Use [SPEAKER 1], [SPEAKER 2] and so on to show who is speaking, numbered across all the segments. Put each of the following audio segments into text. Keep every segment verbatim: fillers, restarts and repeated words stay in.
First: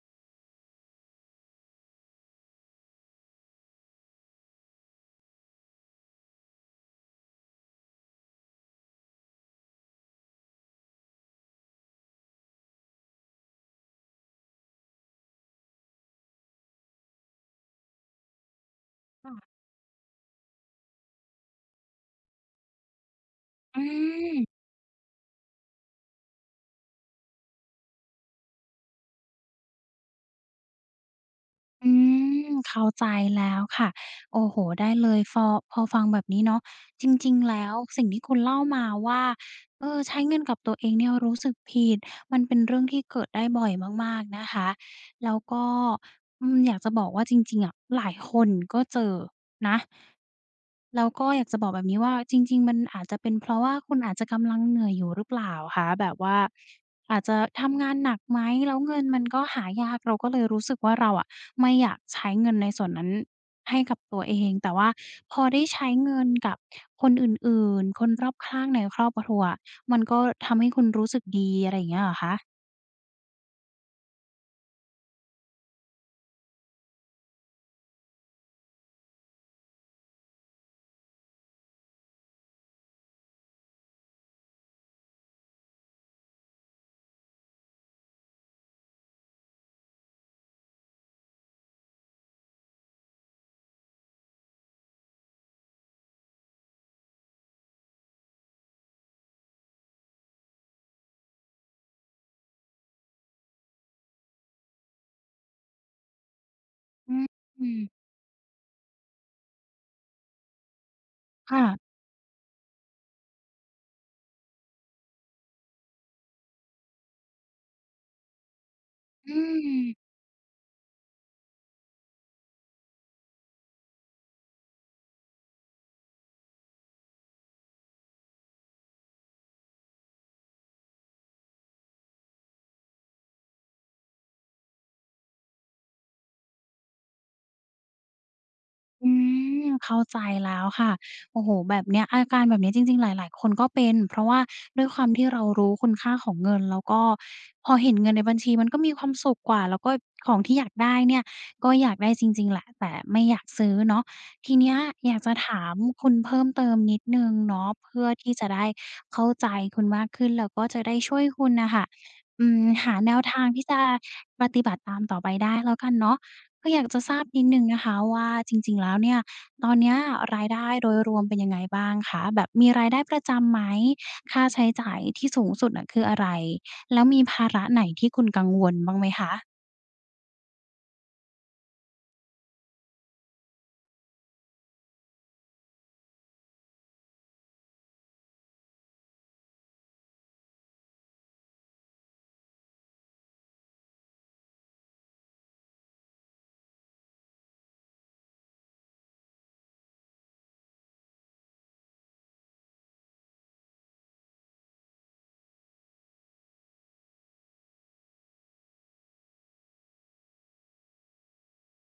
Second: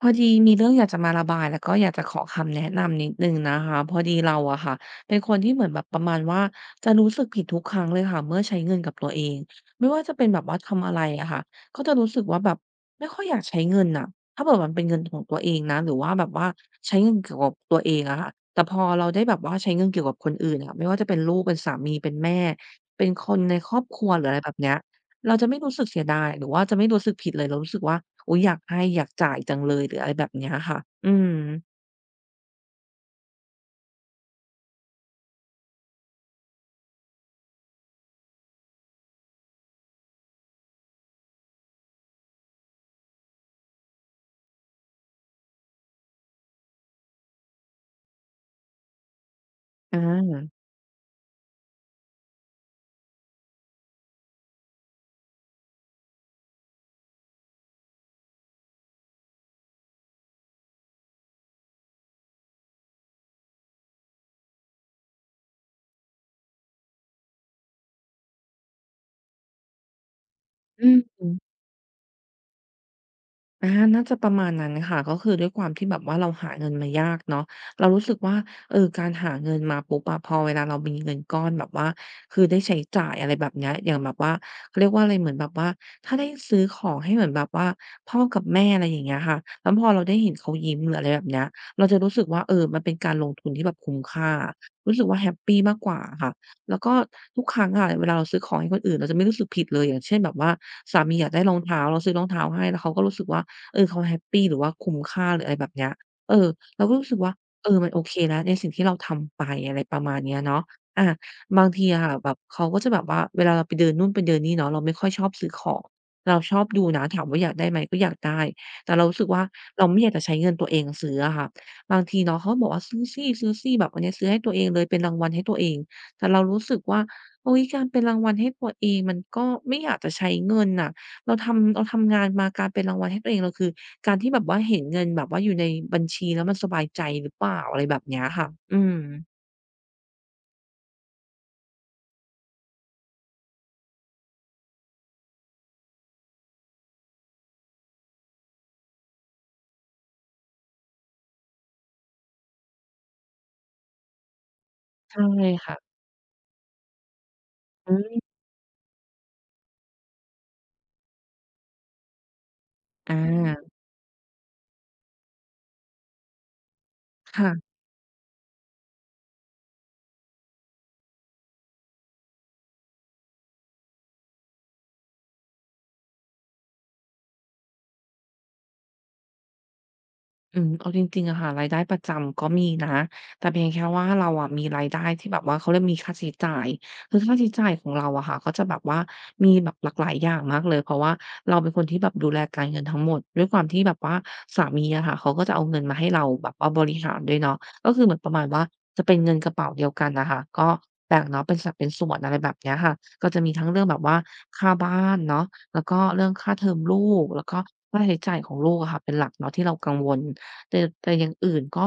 [SPEAKER 1] พอดีมีเรื่องอยากจะมาระบายแล้วก็อยากจะขอคำแนะนำนิดนึงนะคะพอดีเราอะค่ะเป็นคนที่เหมือนแบบประมาณว่าจะรู้สึกผิดทุกครั้งเลยค่ะเมื่อใช้เงินกับตัวเองไม่ว่าจะเป็นแบบว่าทำอะไรอะค่ะก็จะรู้สึกว่าแบบไม่ค่อยอยากใช้เงินอะถ้าเกิดมันเป็นเงินของตัวเองนะหรือว่าแบบว่าใช้เงินเกี่ยวกับตัวเองอะค่ะแต่พอเราได้
[SPEAKER 2] อื
[SPEAKER 1] แบบ
[SPEAKER 2] ม
[SPEAKER 1] ว่าใช้เงินเกี่ยวกับคนอื่นอะไม่ว่าจะเป็นลูกเป็นสามีเป็นแม่เป็นคนในครอบครัวหรืออะไรแบบเนี้ย เราจะไม่รู้สึกเสียดายหรือว่าจะไม่รู้สึกผิดเลยเรารู้สึกว่าอุ๊ยอยากให้อยากจ่ายจังเลยหรืออะไรแบบเนี้ยค่ะอืม
[SPEAKER 2] อืมเข้าใจแล้วค่ะโอ้โฮได้เลยฟอพอฟังแบบนี้เนาะจริงๆแล้วสิ่งที่คุณเล่ามาว่าเออใช้เงินกับตัวเองเนี่ยรู้สึกผิดมันเป็นเรื่องที่เกิดได้บ่อยมากๆนะคะแล้วก็อืมอยากจะบอกว่าจริงๆอะหลายคนก็เจอนะ
[SPEAKER 1] อา
[SPEAKER 2] แล้วก็อยากจะบอกแบบนี้ว่าจริงๆมันอาจจะเป็นเพราะว่าคุณอาจจะกำลังเหนื่อยอยู่หรือเปล่าคะแบบว่า อาจจะทำงานหนักไหมแล้วเงินมันก็หายากเราก็เลยรู้สึกว่าเราอะไม่อยากใช้เงินในส่วนนั้นให้กับตัวเองแต่ว่าพอได้ใช้เงินกับคนอื่นๆคนรอบข้างในครอบครัวมันก็ทำให้คุณ
[SPEAKER 1] อื
[SPEAKER 2] รู้สึก
[SPEAKER 1] ม
[SPEAKER 2] ดีอะไรอย่างเงี้ยเหรอคะ
[SPEAKER 1] อาน่าจะประมาณนั้นค่ะก็คือด้วยความที่แบบว่าเราหาเงินมายากเนาะเรารู้สึกว่าเออการหาเงินมาปุ๊บอะพอเวลาเรามีเงินก้อนแบบว่าคือได้ใช้จ่ายอะไรแบบเนี้ยอย่างแบบว่าเขาเรียกว่าอะไรเหมือนแบบว่าถ้าได้ซื้อของให้เหมือนแบบว่าพ่อกับแม่อะไรอย่างเงี้ยค่ะแล้วพอเราได้เห็นเขายิ้มหรืออะไรแบบเนี้ยเราจะรู้สึกว่าเออมันเป็นการลงทุนที่แบบคุ้มค่ารู้สึกว่าแฮปปีมากกว่าอะค่ะแล้วก็ทุกครั้งอะเวลาเราซื้อของให้คนอื่นเราจะไม่รู้สึกผิดเลยอย่างเช่นแบบว่าสามีอยากได้รองเท้าเราซื้อรองเท้าให้แล้วเขาก็รู้สึกว่า เออเขาแฮปปีหรือว่าคุ้มค่าหรืออะไรแบบเนี้ยเออเราก็รู้
[SPEAKER 2] อ
[SPEAKER 1] สึกว่า
[SPEAKER 2] ื
[SPEAKER 1] เออ
[SPEAKER 2] ม
[SPEAKER 1] มันโอเคแล้วในสิ่งที่เราทำไปอะไรประมาณเนี้ยเนาะอาบางที
[SPEAKER 2] ค่ะ
[SPEAKER 1] อะค่ะแบบเขาก็จะแบบว่าเวลาเราไปเดินนู่นไปเดินนี่เนาะเราไม่ค่อยชอบซื้อของเราชอบดูนะถามว่าอยากได้ไหมก็อยากได้แต่เรารู้สึก
[SPEAKER 2] อื
[SPEAKER 1] ว่าเราไม่อ
[SPEAKER 2] ม
[SPEAKER 1] ยากจะใช้เงินตัวเองซื้ออะค่ะบางทีเนาะเขาบอกว่าซื้อสิซื้อสิแบบอันเนี้ยซื้อให้ตัวเองเลยเป็นรางวัลให้ตัวเองแต่เรารู้สึกว่าเฮ้ยการเป็นรางวัลให้ตัวเองมันก็ไม่อยากจะใช้เงินน่ะ เราทำเราทำงานมาการเป็นรางวัลให้ตัวเองเราคือการที่แบบว่าเห็นเงินแบบว่าอยู่ในบัญชีแล้วมันสบายใจหรือเปล่าอะไรแบบเนี้ยค่ะอืม
[SPEAKER 2] อืมเข้าใจแล้วค่ะโอ้โฮแบบเนี้ยอาการแบบนี้จริงๆหลายๆคนก็เป็นเพราะว่าด้วยความที่เรารู้คุณค่าของเงินแล้วก็พอเห็นเงินในบัญชีมันก็มีความสุขกว่าแล้วก็ของที่อยากได้เนี่ยก็อยากได้จริงๆแหละแต่ไม่อยากซื้อเนาะทีเนี้ยอยาก
[SPEAKER 1] ใช่
[SPEAKER 2] จะถาม
[SPEAKER 1] ค่ะ
[SPEAKER 2] คุณเพิ่มเติมนิดหนึ่งเนาะ
[SPEAKER 1] อื
[SPEAKER 2] เพื่อ
[SPEAKER 1] ม
[SPEAKER 2] ที่จะได้เข้าใจคุณมากขึ้นแล้วก็จะได้ช่วยคุณน่ะค่ะอืมหาแน
[SPEAKER 1] อ
[SPEAKER 2] วทางที่
[SPEAKER 1] า
[SPEAKER 2] จะปฏิบัติตามต่อไปได้แล้วกันเนาะ ก็อยากจะทราบนิดหนึ่ง
[SPEAKER 1] ค่ะ
[SPEAKER 2] นะคะว่าจริงๆแล้วเนี่ยตอนเนี้ยรายได้โดยรวมเป็นยังไงบ้างคะแบบมีรายได้ประจำไหมค่าใช้จ่ายที่สูงสุดอะคืออะไรแล้วมีภาระไหนที่คุณกังวลบ้างไหมคะ
[SPEAKER 1] อืมเอาจริงๆอะค่ะรายได้ประจำก็มีนะแต่เพียงแค่ว่าเราอะมีรายได้ที่แบบว่าเขาเรียกมีค่าใช้จ่ายคือค่าใช้จ่ายของเราอะค่ะก็จะแบบว่ามีแบบหลากหลายอย่างมากเลยเพราะว่าเราเป็นคนที่แบบดูแลการเงินทั้งหมดด้วยความที่แบบว่าสามีอะค่ะเขาก็จะเอาเงินมาให้เราแบบว่าบริหารด้วยเนาะก็คือเหมือนประมาณว่าจะเป็นเงินกระเป๋าเดียวกันน่ะค่ะก็แบ่งเนาะเป็นสัดเป็นส่วนอะไรแบบเนี้ยค่ะก็จะมีทั้งเรื่องแบบว่าค่าบ้านเนาะแล้วก็เรื่องค่าเทอมลูกแล้วก็ค่าใช้จ่ายของลูกอะค่ะเป็นหลักเนาะที่เรากังวล แต่แต่อย่างอื่นก็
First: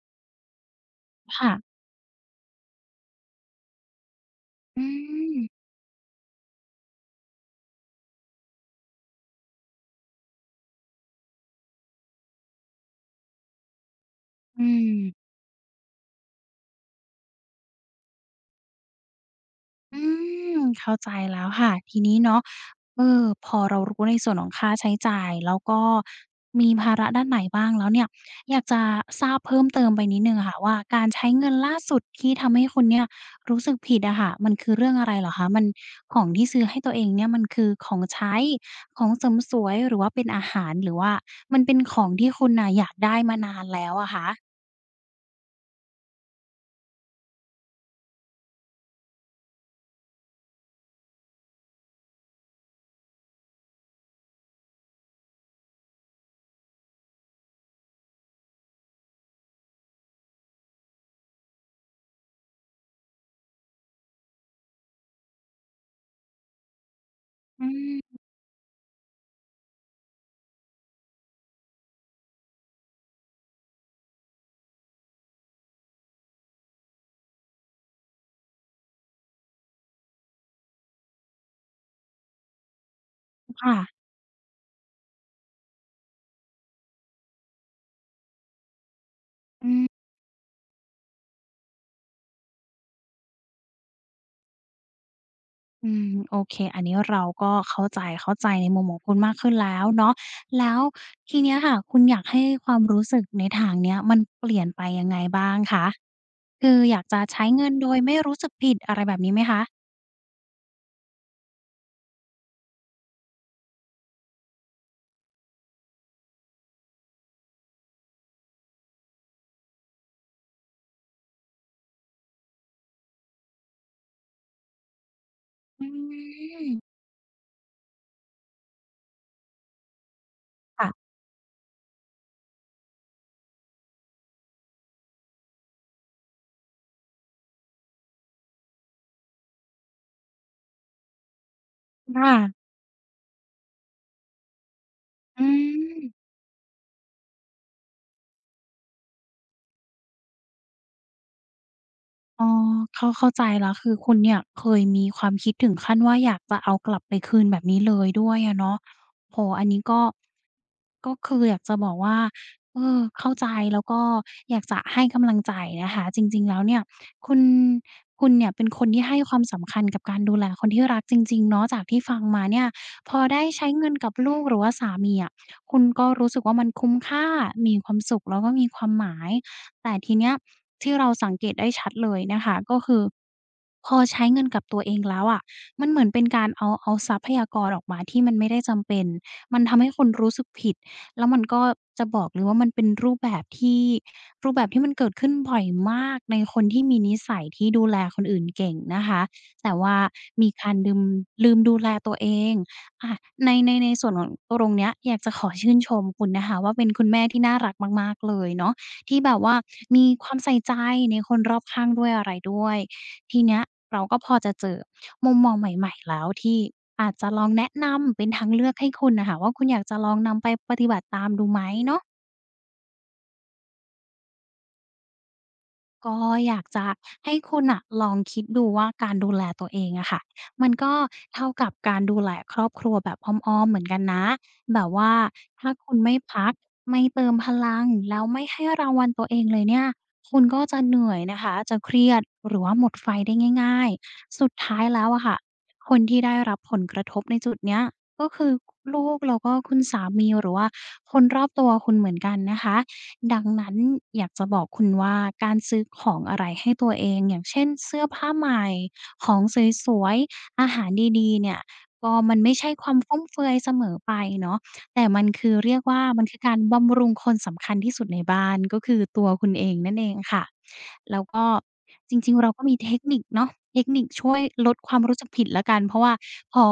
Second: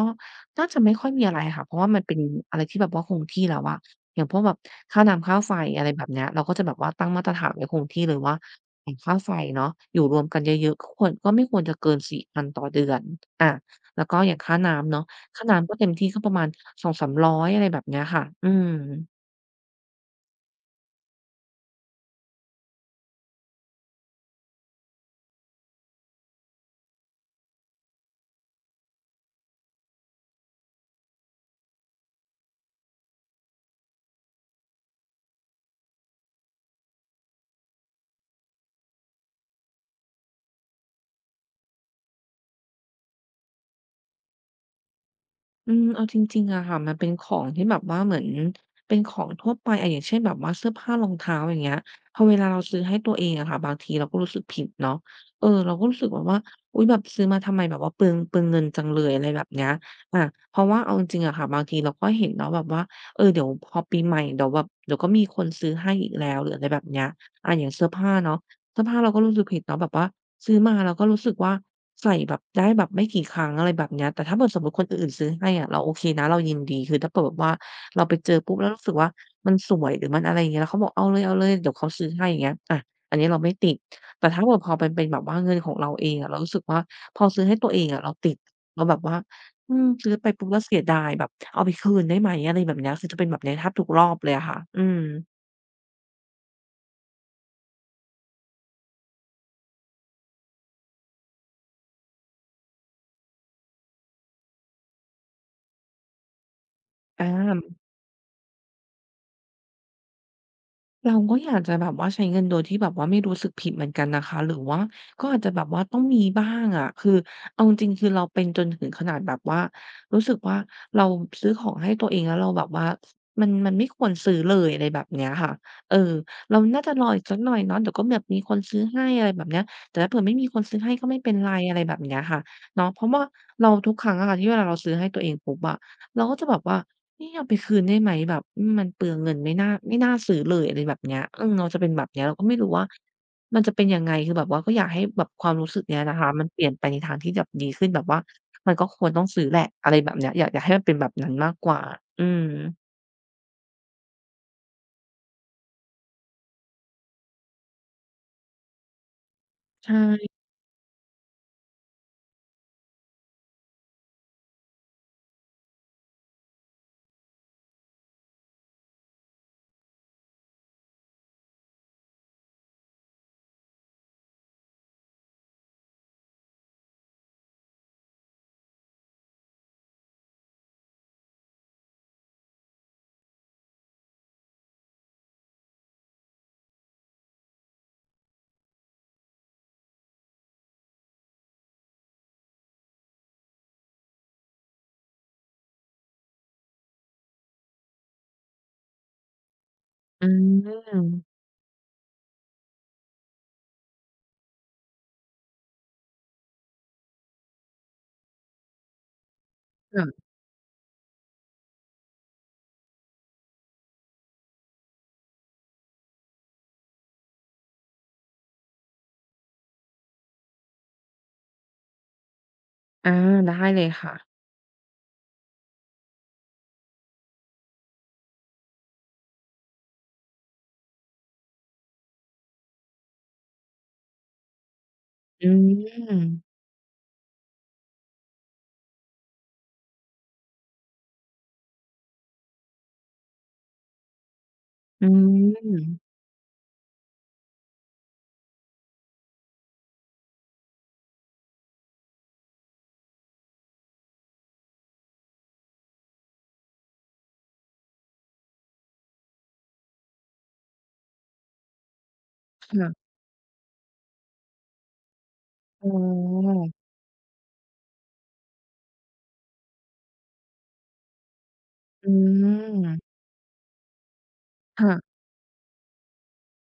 [SPEAKER 1] น่าจะไม่ค่อยมีอะไรค่ะเพ
[SPEAKER 2] ค่ะ
[SPEAKER 1] ราะว่ามันเป็นอะไรที่แบบว่าคงที่แล้วอะอย่างพวกแบบ
[SPEAKER 2] อื
[SPEAKER 1] ค่าน้ำ
[SPEAKER 2] ม
[SPEAKER 1] ค่าไฟอะไรแบบเนี้ยเราก็จะแบบว่าตั้งมาตรฐานไว้คงที่เลยว่าอย่างค่าไฟเนาะอยู่รวมกันเยอะๆก็ควรก็ไม่ควรจะเกินสี่พันต่อเดือนอาแล้วก็อย่างค่า
[SPEAKER 2] อื
[SPEAKER 1] น้ำเนาะ
[SPEAKER 2] ม
[SPEAKER 1] ค่าน้ำก็เต็มที่ก็ประมาณสองสามร้อยอะไรแบบเนี้ยค่ะอืม
[SPEAKER 2] อืมเข้าใจแล้วค่ะทีนี้เนาะ เออพอเรารู้ในส่วนของค่าใช้จ่ายแล้วก็มีภาระด้านไหนบ้างแล้วเนี่ยอยากจะทราบเพิ่มเติมไปนิดหนึ่งอะค่ะว่าการใช้เงินล่าสุดที่ทำให้คุณเนี่ยรู้สึกผิดอะค่ะมันคือเรื่องอะไรเหรอคะมันของที่ซื้อให้ตัวเองเนี่ยมันคือของใช้ของเสริมสวยหรือว่าเป็นอาหารหรือว่ามันเป็นของที่คุณน่ะอยากได้มานานแล้วอะคะ
[SPEAKER 1] อืมเอาจริงๆอะค่ะมันเป็นของที่แบบว่าเหมือนเป็นของทั่วไปอะอย่างเช่นแบบว่าเสื้อผ้ารองเท้าอย่างเงี้ยพอเวลาเราซื้อให้ตัวเองอะค่ะบางทีเราก็รู้สึกผิดเนาะเออเราก็รู้สึกแบบว่าอุ๊ยแบบซื้อมาทำไมแบบว่าเปลืองเปลืองเงินจังเลยอะไรแบบเนี้ยอาเพราะว่าเอาจริงๆอะค่ะบางทีเราก็เห็นเนาะแบบว่าเออเดี๋ยวพอปีใหม่เดี๋ยวแบบเดี๋ยวก็มีคนซื้อให้อีกแล้วหรืออะไรแบบเนี้ยอา
[SPEAKER 2] อ
[SPEAKER 1] อย่างเสื้อผ้า
[SPEAKER 2] ืม
[SPEAKER 1] เนาะเสื้อผ้าเราก็รู้สึกผิดเนาะแบบว่าซื้อมาเราก็รู้สึกว่า ใส่แบบได้แบบไม่กี่ครั้งอะไรแบบเนี้ยแต่ถ้าเกิดสมมุติคนอื่นๆซื้อให้อะเราโอเคนะเรายินดีคือถ้าเกิดแบบว่าเราไปเจอปุ๊บแล้วรู้สึกว่ามันสวยหรือมันอะไรอย่างเงี้ยแล้วเขาบอกเอาเลยๆเดี๋ยวเขาซื้อให้อย่างเงี้ยอะอันนี้เราไม่ติ
[SPEAKER 2] ค่ะ
[SPEAKER 1] ดแต่ถ้าเกิดพอมันเป็นแบบว่าเงินของเราเองอะเรารู้สึกว่าพอซื้อให้ตัวเองอะเราติดเราแบบว่า
[SPEAKER 2] อื
[SPEAKER 1] อืม
[SPEAKER 2] ม
[SPEAKER 1] ซื้อไปปุ๊บแล้วเสียดายแบบเอาไปคืนได้ไหมอะไรแบบเนี้ยคือจะเป็นแบบเนี้ยแทบทุกรอบเลยอะค่ะอืม
[SPEAKER 2] อืมโอเคอันนี้เราก็เข้าใจเข้าใจในมุมของคุณมากขึ้นแล้วเนาะแล้วทีเนี้ยค่ะคุณอยากให้ความรู้สึกในทางเนี้ยมันเปลี่ยนไปยังไงบ้างคะคืออยากจะ
[SPEAKER 1] อ
[SPEAKER 2] ใช้เงิน
[SPEAKER 1] า
[SPEAKER 2] โดยไม่รู้สึกผิดอะไรแบบนี้ไหมคะ
[SPEAKER 1] เราก็อยากจะแบบว่าใช้เงินโดยที่แบบว่าไม่รู้สึกผิดเหมือนกันนะคะหรือว่าก็อาจจะแบบว่าต้องมีบ้างอะคือเอาจริงๆคือเราเป็นจนถึงขนาดแบบว่ารู้สึกว่าเราซื้อของให้ตัวเองแล้วเราแบบว่ามันมันไม่ควรซื้อเลยอะไรแบบเนี้ยค่ะ
[SPEAKER 2] อื
[SPEAKER 1] เออเรา
[SPEAKER 2] ม
[SPEAKER 1] น่าจะรออีกสักหน่อยเนาะเดี๋ยวก็แบบมีคนซื้อให้อะไรแบบเนี้ยแต่ถ้าเผื่อไม่มีคนซื้อให้ก็
[SPEAKER 2] ค่ะ
[SPEAKER 1] ไม่เป็นไรอะไรแบบเนี้ยค่ะเนาะเพราะว่าเราทุกครั้งอะค่ะที่เวลาเราซื้อให้ตัวเองปุ๊บอะ เราก็จะแบบว่านี่เอาไปคืนได้ไหมแบบอืมมันเปลืองเงินไม่น่าไม่น่าซื้อเลยอะไรแบบเนี้ยอืมเราจะเป็นแบบเนี้ย
[SPEAKER 2] ค่ะ
[SPEAKER 1] เราก็ไม่รู้ว่ามันจะเป็นยังไงคือแบบว่าก็อยากให้แบบ
[SPEAKER 2] อื
[SPEAKER 1] ความรู้สึกเนี้ยนะ
[SPEAKER 2] ม
[SPEAKER 1] คะมันเปลี่ยนไปในทางที่แบบดีขึ้นแบบว่ามันก็ควรต้องซื้อแหละอะไรแบบเนี้ยอยากอยากให้มันเป็นแบบนั้นมากกว่าอืม
[SPEAKER 2] อ๋อเข้าเข้าใจแล้วคือคุณเนี่ยเคยมีความคิดถึงขั้นว่าอยากจะเอากลับไปคืนแบบนี้เลยด้วยอะเนาะโอ้โฮอันนี้
[SPEAKER 1] ใช
[SPEAKER 2] ก็
[SPEAKER 1] ่
[SPEAKER 2] ก็คืออยากจะบอกว่าเออเข้าใจแล้วก็อยากจะให้กำลังใจนะคะจริงๆแล้วเนี่ยคุณคุณเนี่ยเป็นคนที่ให้ความสำคัญกับการดูแลคนที่รักจริงๆเนาะจากที่ฟังมาเนี่ยพอได้ใช้เงินกับลูกหรือว่าสามีอะคุณก็รู้สึกว่ามันคุ้มค่ามีความสุขแล้วก็มีความหมาย แต่ทีเนี้ยที่เราสังเกตได้ชัดเลยนะคะก็คือพอใช้เงินกับตัวเองแล้วอะมันเหมือนเป็นการเอาเอาทรัพยากรออกมาที่มันไม่ได้จำเป็นมันทำให้คนรู้สึกผิดแล้วมันก็จะบอกเลยว่ามันเป็นรูปแบบที่รูปแบบที่มันเกิดขึ้นบ่อยมากในคนที่มีนิสัยที่ดูแลคนอื่นเก่งนะคะแต่ว่า
[SPEAKER 1] อื
[SPEAKER 2] มีการลืม
[SPEAKER 1] ม
[SPEAKER 2] ลืมดูแลตัวเองอาในในในส่วนของตรงเนี้ยอยากจะขอชื่นชมคุณนะคะว่าเป็นคุณแม่ที่น่ารักมากๆเลยเนาะ ที่แบบว่ามีค
[SPEAKER 1] ค่ะ
[SPEAKER 2] วามใส่ใจในคนรอบข้างด้วยอะไรด้วยทีเนี้ยเราก็พอจะเจอมุมมองใหม่ๆแล้วที่อาจจะลองแนะนำเป็นทางเลือกให้คุณน่ะค่ะว่าคุณอยากจะลองนำไปปฏิบัติตามดูไหมเนาะ
[SPEAKER 1] อาได้เลยค่ะ
[SPEAKER 2] ก็อยากจะให้คุณน่ะลองคิดดูว่าการดูแลตัวเองอะค่ะมันก็เท่ากับการดูแลครอบครัวแบบอ้อมๆเหมือนกันนะแบบว่า
[SPEAKER 1] อื
[SPEAKER 2] ถ้าคุณไม่
[SPEAKER 1] ม
[SPEAKER 2] พักไม่เติมพลังแล้วไม่ให้รางวัลตัวเองเลยเนี่ยคุณก็จะเหนื่อยนะคะจะเครียดหรือว่าหมดไฟได้ง่ายๆสุดท้ายแล้
[SPEAKER 1] อื
[SPEAKER 2] วอะค่ะคน
[SPEAKER 1] ม
[SPEAKER 2] ที่ได้รับผลกระทบในจุดเนี้ยก็คือลูกแล้วก็คุณสามีหรือว่าคนรอบตัวคุณเหมือนกันนะคะ ดังนั้นอยากจะบอกคุณว่าการซื้อของอะไรให้ตัวเองอย่างเช่นเสื้อผ้าใหม่ของสวยๆอาหารดีๆเนี่ยก็มันไม่ใช่ความ
[SPEAKER 1] ค่ะ
[SPEAKER 2] ฟุ่มเฟือยเสมอไปเนาะแต่มันคือเรียก
[SPEAKER 1] อ๋
[SPEAKER 2] ว่ามันคือกา
[SPEAKER 1] อ
[SPEAKER 2] รบำรุงคนสำคัญที่สุดในบ้านก็คือตัวคุณเองนั่นเองค่ะแล้วก็
[SPEAKER 1] อื
[SPEAKER 2] จริงๆเราก็มีเทคนิ
[SPEAKER 1] ม
[SPEAKER 2] คเนาะเทคนิคช่วยลดความรู้
[SPEAKER 1] ค่ะ
[SPEAKER 2] สึกผิดแล้วกันเพราะว่า พอ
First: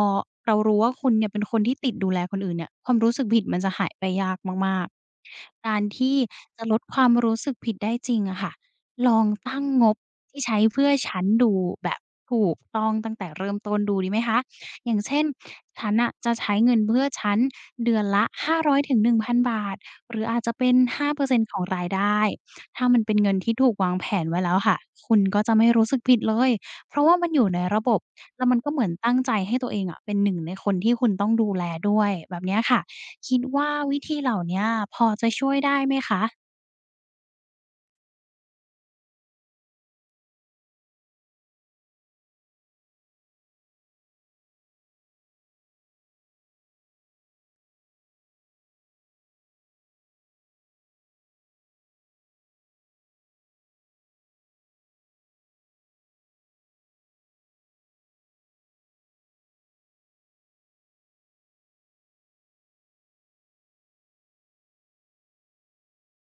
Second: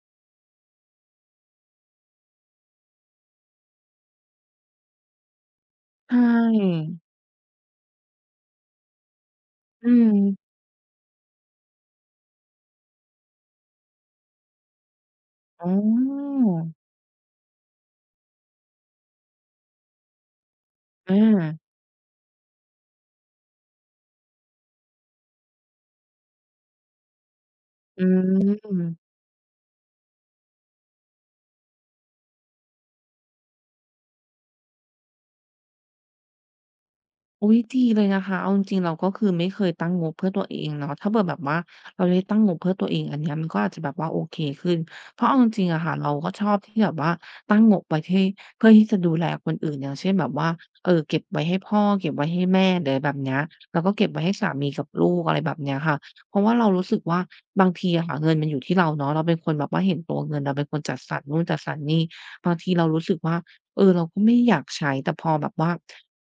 [SPEAKER 2] เรารู้ว่าคุณเนี่ยเป็นคนที่ติดดูแลคนอื่นเนี่ยความรู้สึกผิดมันจะหายไปยากมากๆการ
[SPEAKER 1] ใช
[SPEAKER 2] ที่จะลด
[SPEAKER 1] ่
[SPEAKER 2] ความรู้สึกผิดได้จริงอะค่ะลองตั้งง
[SPEAKER 1] อื
[SPEAKER 2] บที่ใช้
[SPEAKER 1] ม
[SPEAKER 2] เพื่อฉันดูแบบถูกต้องตั้งแต่เริ่มต้นดูดีไหมคะอย่างเช่น
[SPEAKER 1] อ๋อ
[SPEAKER 2] ฉันน่ะจะใช้เงินเพื่อฉันเดือนละห้าร้อยถึงหนึ่งพันบาทบาทหรืออาจจะเป็นห้าเปอร์เซ็นต์ข
[SPEAKER 1] อา
[SPEAKER 2] องรายได้ถ้ามันเป็นเงินที่ถูกวางแผนไว้แล้วค่ะคุณก็จะไม่รู้สึกผิดเลยเพราะว่ามันอยู่ในระบบ
[SPEAKER 1] อืม
[SPEAKER 2] แล้ว
[SPEAKER 1] อืม
[SPEAKER 2] มัน
[SPEAKER 1] อื
[SPEAKER 2] ก็เห
[SPEAKER 1] ม
[SPEAKER 2] มือนตั้งใจให้ตัวเองอะเป็นหนึ่งในคนที่คุณต้องดูแลด้วยแบบเนี้ยค่ะคิดว่าวิธีเหล่าเนี้ยพอจะช่วยได้ไหมคะ
[SPEAKER 1] อุ๊ยดีเลยนะคะเอาจริงๆเราก็คือไม่เคยตั้งงบเพื่อตัวเองเนาะถ้าเผื่อแบบว่าเราได้ตั้งงบเพื่อตัวเองอันเนี้ยมันก็อาจจะแบบว่าโอเคขึ้นเพราะเอาจริงๆอะค่ะเราก็ชอบที่แบบว่าตั้งงบไว้ที่เพื่อที่จะดูแลคนอื่นอย่างเช่นแบบว่าเออเก็บไว้ให้พ่อเก็บไว้ให้แม่หรืออะไรแบบเนี้ยแล้วก็เก็บไว้ให้สามีกับลูกอะไรแบบเนี้ยค่ะเพราะว่าเรารู้สึกว่าบางทีอะค่ะเงินมันอยู่ที่เราเนาะเราเป็นคนแบบว่าเห็นตัวเงินเราเป็นคนจัดสรรนู่นจัดสรรนี่บางทีเรารู้สึกว่าเออเราก็ไม่อยากใช้แต่พอแบบว่า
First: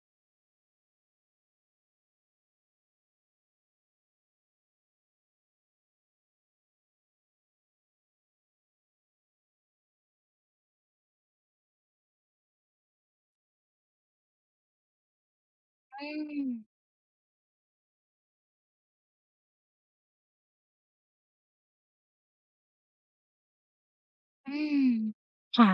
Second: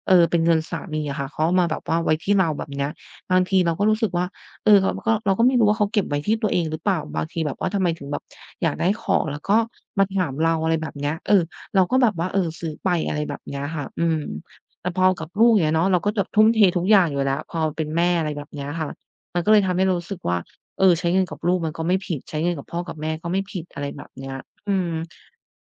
[SPEAKER 1] เออเป็นเงินสามีอะค่ะเขาเอามาแบบว่าไว้ที่เราแบบเนี้ยบางทีเราก็รู้สึกว่าเออเราก็เราก็ไม่รู้ว่าเขาเก็บไว้ที่ตัวเองหรือเปล่าบางทีแบบว่าทำไมถึงแบบอยากได้ของแล้วก็มาถามเราอะไรแบบเนี้ยเออเราก็แบบว่าเออซื้อไปอะไรแบบเนี้ยค่ะอืมแต่พอกับลูกอย่างเงี้ยเนาะเรา
[SPEAKER 2] อื
[SPEAKER 1] ก็แบบทุ่
[SPEAKER 2] ม
[SPEAKER 1] มเททุกอย่างอยู่แล้วพอเป็นแม่อะไรแบบเนี้ยค่ะมันก็เลยทำให้เรารู้สึกว่าเออใช้เงินกับลูกมันก็ไม่ผิดใช้เงินกับพ่อกับแม่ก็ไม่ผิดอะไรแบบเนี้ย
[SPEAKER 2] อื
[SPEAKER 1] อืม
[SPEAKER 2] มค่ะ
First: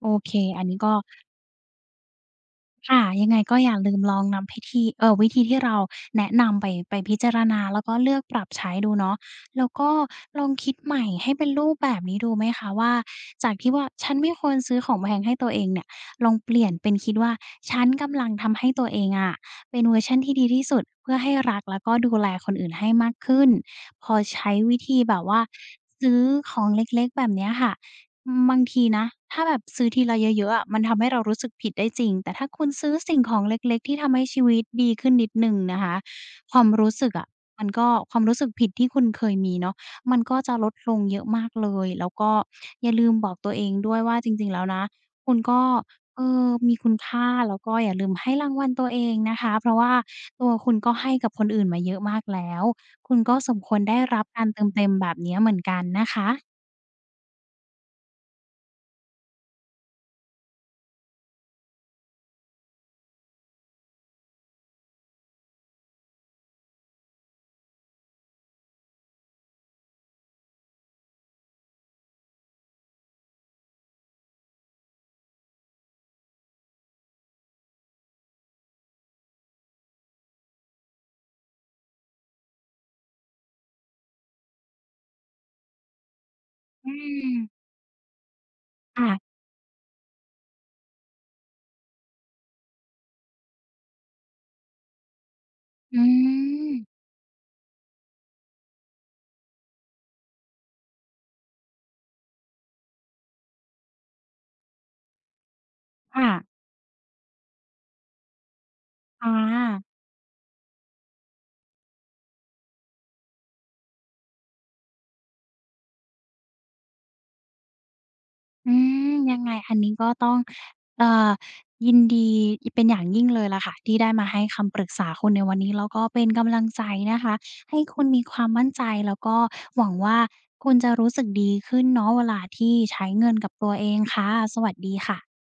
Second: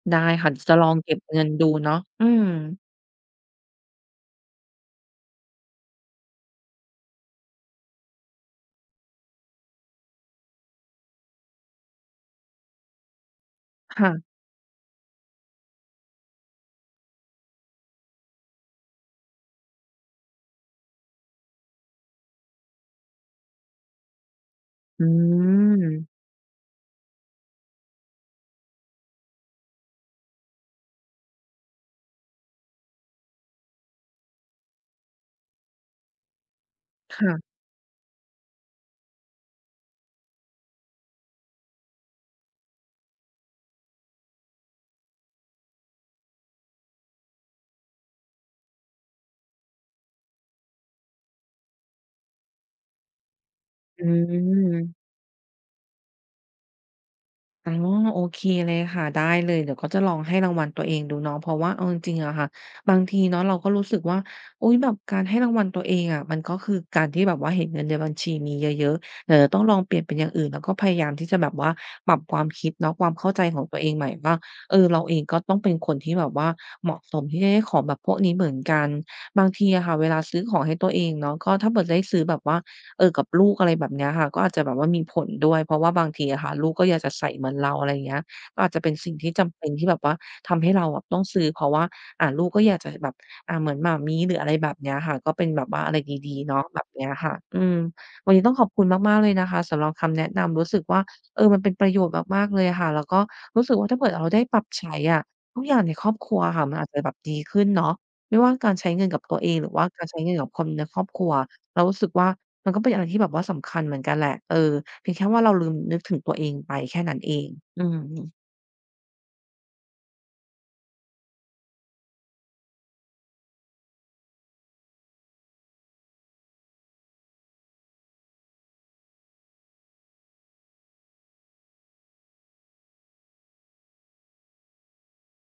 [SPEAKER 2] โอ
[SPEAKER 1] ได้
[SPEAKER 2] เค
[SPEAKER 1] ค่ะเดี๋
[SPEAKER 2] อั
[SPEAKER 1] ย
[SPEAKER 2] น
[SPEAKER 1] วจะ
[SPEAKER 2] นี้
[SPEAKER 1] ลอ
[SPEAKER 2] ก็
[SPEAKER 1] งเก็บเงินดูเนาะอืม
[SPEAKER 2] ค่ะยังไงก็อย่าลืมลองนำพิธีเอ่อวิธีที่เราแนะนำไปไปพิจารณาแล้วก็เลือกปรับใช้ดูเนาะแล้วก็ลองคิดใหม่ให้เป็นรูปแบบนี้ดูไหมคะว่าจากที่ว่าฉันไม่
[SPEAKER 1] ค่ะ
[SPEAKER 2] ควรซื้อของแพงให้ตัวเองเนี่ยลองเปลี่ยนเป็นคิดว่าฉันกำลังทำให้ตัวเองอะเป็นเวอร์ชันที่ดีที่สุดเพื่อให้รักแล้วก็ดูแลคนอื่นให้มากขึ้นพอใช้วิธี
[SPEAKER 1] อื
[SPEAKER 2] แบบว่าซื้อ
[SPEAKER 1] ม
[SPEAKER 2] ของเล็กๆแบบเนี้ยค่ะ อืมบางทีนะถ้าแบบซื้อทีละเยอะๆอะมันทำให้เรารู้สึกผิดได้จริงแต่ถ้าคุณซื้อสิ่งของเล็กๆที่ทำให้ชีวิตดีขึ้นนิดหนึ่งนะคะความรู้สึกอะ
[SPEAKER 1] ค่ะ
[SPEAKER 2] มันก็ความรู้สึกผิดที่คุณเคยมีเนาะมันก็จะลดลงเยอะมากเลยแล้วก็อย่าลืมบอกตัวเองด้วยว่าจริงๆแล้วนะคุณก็เออมีคุณค่าแล้วก็อย่าลืมให้รางวัลตัวเองนะคะเพราะว่าตัวคุณก็ให้กับคนอื่นมาเยอะมากแล้วคุณก็สมควรได้
[SPEAKER 1] อื
[SPEAKER 2] รับการเติมเต็ม
[SPEAKER 1] ม
[SPEAKER 2] แบบเนี้ยเหมือนกันนะคะ
[SPEAKER 1] อ๋อโอเคเลยค่ะได้เลยเดี๋ยวก็จะลองให้รางวัลตัวเองดูเนาะเพราะว่าเอาจริงๆอะค่ะบางทีเนาะเราก็รู้สึกว่าอุ๊ยแบบการให้รางวัลตัวเองอะมันก็คือการที่แบบว่าเห็นเงินในบัญชีมีเยอะๆเดี๋ยวจะต้องลองเปลี่ยนเป็นอย่างอื่นแล้วก็พยายามที่จะแบบว่าปรับความคิดเนาะความเข้าใจของตัวเองใหม่ว่าเออเราเองก็ต้องเป็นคนที่แบบว่าเหมาะสมที่จะได้ของแบบพวกนี้เหมือนกันบางทีอะค่ะเวลาซื้อของให้ตัวเองเนาะก็ถ้าเกิดได้ซื้อแบบว่า เออกับลูกอะไรแบบเนี้ยค่ะก็อาจจะแบบว่ามีผลด้วยเพราะว่าบางทีอะค่ะลูกก็
[SPEAKER 2] อื
[SPEAKER 1] อยากจะใส่
[SPEAKER 2] ม
[SPEAKER 1] เหมือนเราอะไรอย่างเงี้ยก็อาจจะเป็นสิ่งที่
[SPEAKER 2] ค่ะ
[SPEAKER 1] จำเป็นที่แบบว่าทำให้เราอะต้องซื้อเพราะว่าอ่าลูกก็อยากจะแบบอ่าเหมือนหม่ามี้หรืออะไรแบบเนี้ยค่ะก็เป็นแบบว่าอะไร
[SPEAKER 2] อื
[SPEAKER 1] ดีๆเนาะ
[SPEAKER 2] ม
[SPEAKER 1] แบบเนี้ยค่ะอืมวันนี้ต้องขอบคุณมากๆเลยนะคะสำหรับคำแนะนำรู้สึกว่าเออมันเป็นประโยชน์มากๆเลยอะค่ะแล้วก็รู้สึกว่าถ้าเผื่อเราได้ปรับใช้อะทุกอย่างในครอบค
[SPEAKER 2] ค่ะ
[SPEAKER 1] รัวอะค่ะมันอาจจะแบบดีขึ้นเนาะไม่ว่าการใช้เงินกับ
[SPEAKER 2] อา
[SPEAKER 1] ตัวเองหรือว่าการใช้เงินกับคนในครอบครัวเรารู้สึกว่า มันก็เป็นอะไรที่แบบว่าสำคัญเหมือนกันแหละ เออเพียงแค่ว่าเราลืมนึกถึงตัวเองไปแค่นั้นเองอืม
[SPEAKER 2] อืมยังไงอันนี้ก็ต้องเอ่อยินดียเป็นอย่างยิ่งเลยล่ะค่ะที่ได้มาให้คำปรึกษาคุณในวันนี้แล้วก็เป็นกำลังใจนะคะให้คุณมีความมั่นใจแล้วก็หวังว่าคุณจะรู้สึกดีขึ้นเนาะเวลาที่ใช้เงินกับตัวเองค่ะสวัสดีค่ะ